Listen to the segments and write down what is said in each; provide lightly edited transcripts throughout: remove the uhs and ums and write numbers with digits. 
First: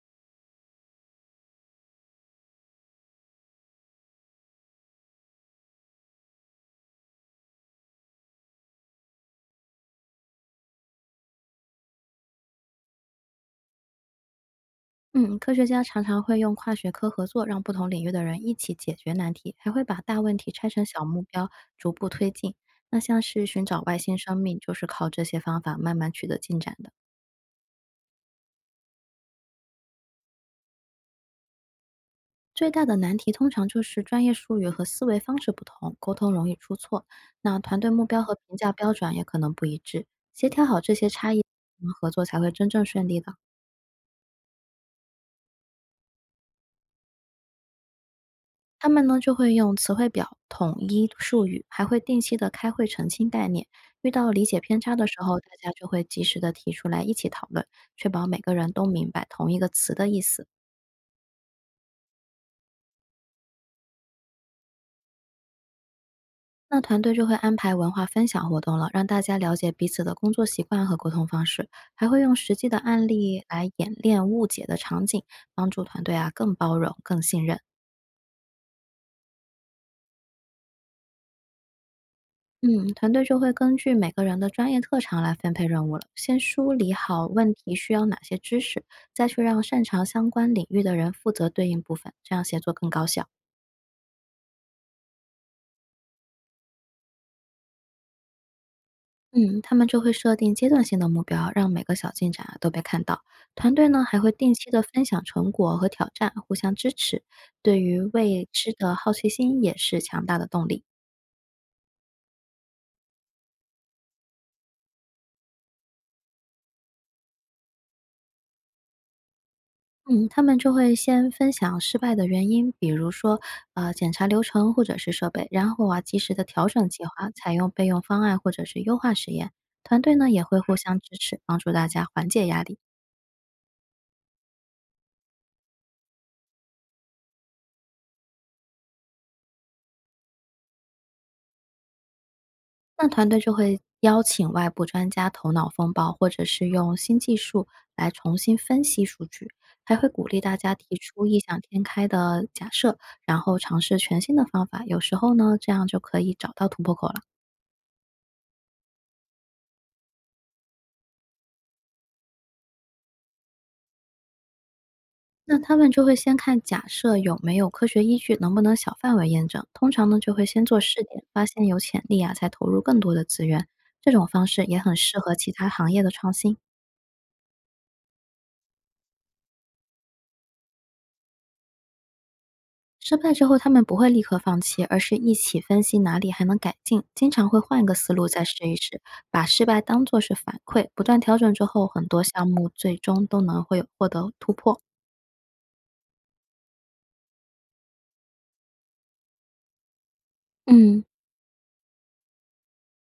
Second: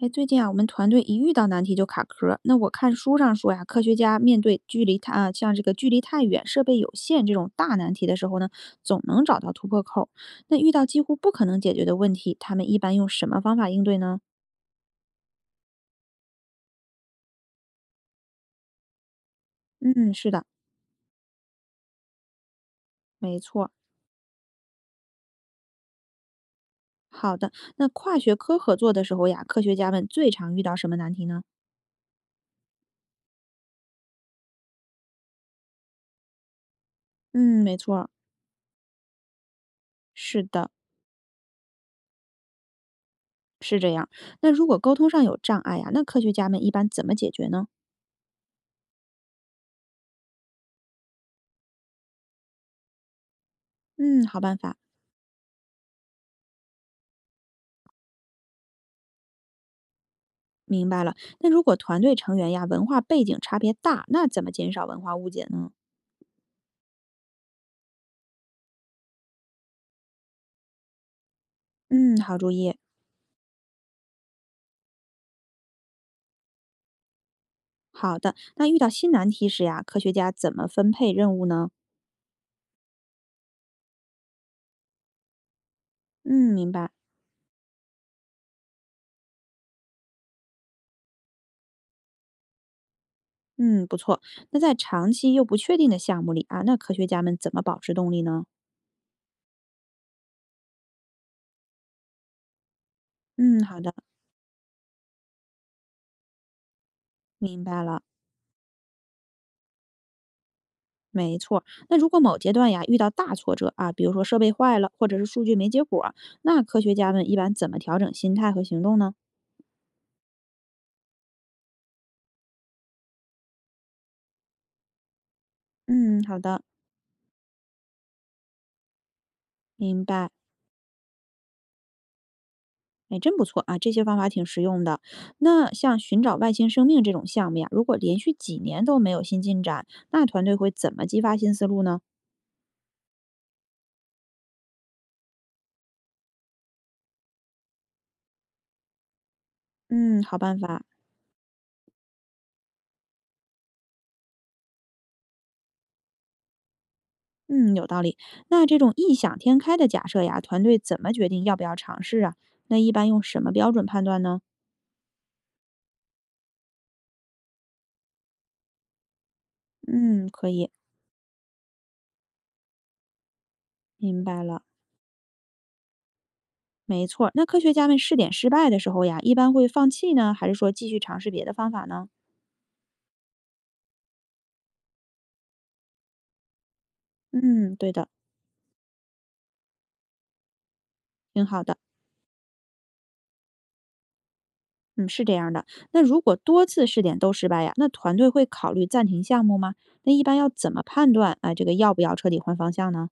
哎，最近啊，我们团队一遇到难题就卡壳。那我看书上说呀，科学家面对距离太像这个距离太远、设备有限这种大难题的时候呢，总能找到突破口。那遇到几乎不可能解决的问题，他们一般用什么方法应对呢？嗯，科学家常常会用跨学科合作，让不同领域的人一起解决难题，还会把嗯，大是问的，题拆成小目标，逐步推进。那像没是寻错。找外星生命，就是靠这些方法慢慢取得进展的。好的，那跨学科合作的时候呀，科学家们最常遇到什么难题呢？最大的难题通常就是专业术语和思维方式不同，沟通容易出错。那嗯，没团队目错，标和评价标准也可能不一致，是协调的，好这些差异，我们合作才会真正顺利的。是这样。那如果沟通上有障碍呀，那科学家们一般怎么解决呢？他们呢就会用词汇表统一术语，还会定期的开会澄清概念。遇嗯，到好理办解法。偏差的时候，大家就会及时的提出来一起讨论，确保每个人都明白同一个词的意思。明白了。那如果团队成员呀文化背景差别大，那怎么减少文化误解呢？那团队就会安排文化分享活动了，让大家了解彼此的工作习惯和沟通方式，还嗯，会用好主实际的意。案例来演练误解的场景，帮助团队啊更包容、更信任。好的，那遇到新难题时呀，科学家怎么分配任务呢？嗯，团队就会根据每个人的专业特长来分配任务了。先嗯，明梳理白。好问题需要哪些知识，再去让擅长相关领域的人负责对应部分，这样协作更高效。嗯，不错。那在长期又不确定的项目里啊，那科学家们怎么保持动力呢？嗯，他们就会设定阶段性的目标，让每个小进展啊都被看到。嗯，团好队的，呢还会定期的分享成果和挑战，互相支持，明对白于了。未知的好奇心也是强大的动力。没错。那如果某阶段呀遇到大挫折啊，比如说设备坏了，或者是数据没结果，那科学家们一般怎么调整心态和行动呢？嗯，他们就会先分享失败的原因，比如说，检查流程或者是设备，然后啊，及嗯，时好的的，调整计划，采用备用方案或者是优化实验。团明队呢白。也会互相支持，帮助大家缓解压力。哎，真不错啊，这些方法挺实用的。那像寻找外星生命这种项目呀，如果连续几年都没有新进展，那团队会怎么激发新思路呢？那团队就会邀请外部专家头脑风暴，或者是用新技术来重新分析数据，还会嗯，鼓好励大办家法。提出异想天开的假设，然后尝试全新的方法。有时候呢，这样就可以找到突破口了。嗯，有道理。那这种异想天开的假设呀，团队怎么决定要不要尝试啊？那一般用什么标准判断呢？那他们就会先看假设有没有科学依据，能不能小范围验证。通常呢，嗯，就会可先以，做试点，发现有潜力啊，才投入更多的资源。这明种白方式了。也很适合其他行业的创新。没错儿，那科学家们试点失败的时候呀，一般会放弃呢，还是说继续尝试别的方法呢？失败之后，他们不会立刻放弃，而是一起分析哪里还能改进，经常会嗯，换一个对的，思路再试一试，把失败当作是反馈，不断调挺整好之的。后，很多项目最终都能会获得突破。嗯，是这样的。那如果多次试点都失败呀，那团队会考虑暂停项目吗？那一般要怎么嗯，判断？啊？这个要不要彻底换方向呢？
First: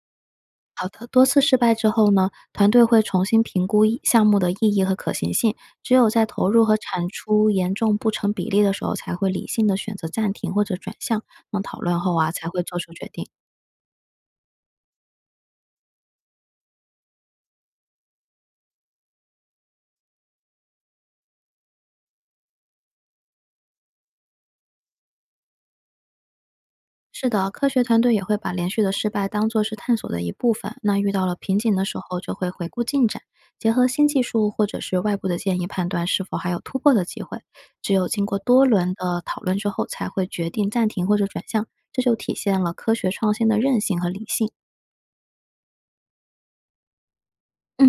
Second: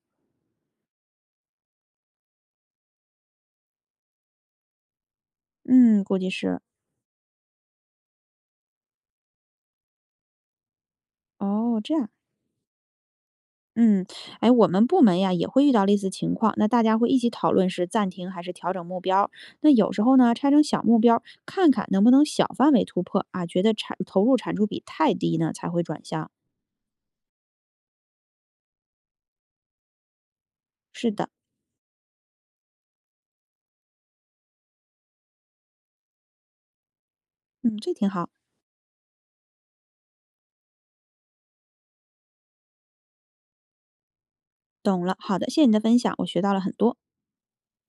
好的，多次失败之后呢，团队会重新评估一项目的意义和可行性，只嗯，有估在计投是。入和产出严重不成比例的时候，才会理性的选择暂停或者转向。那讨哦，这论样。后啊，才会做出决定。嗯，哎，我们部门呀也会遇到类似情况，那大家会一起讨论是暂停还是调整目标。那有时候呢，拆成小目标，看看能不能小范围突破啊。觉得产投入产出比太低呢，才会转向。是的，科学团队也会把连续的失败当作是探索的一部分。那遇是到的，了瓶颈的时候，就会回顾进展，结合新技术或者是外部的建议，判断是否还有突破的机会。嗯，只这有挺经好。过多轮的讨论之后，才会决定暂停或者转向，这就体现了科学创新的韧性和理性。懂了，好的，谢谢你的分享，我学到了很多。嗯。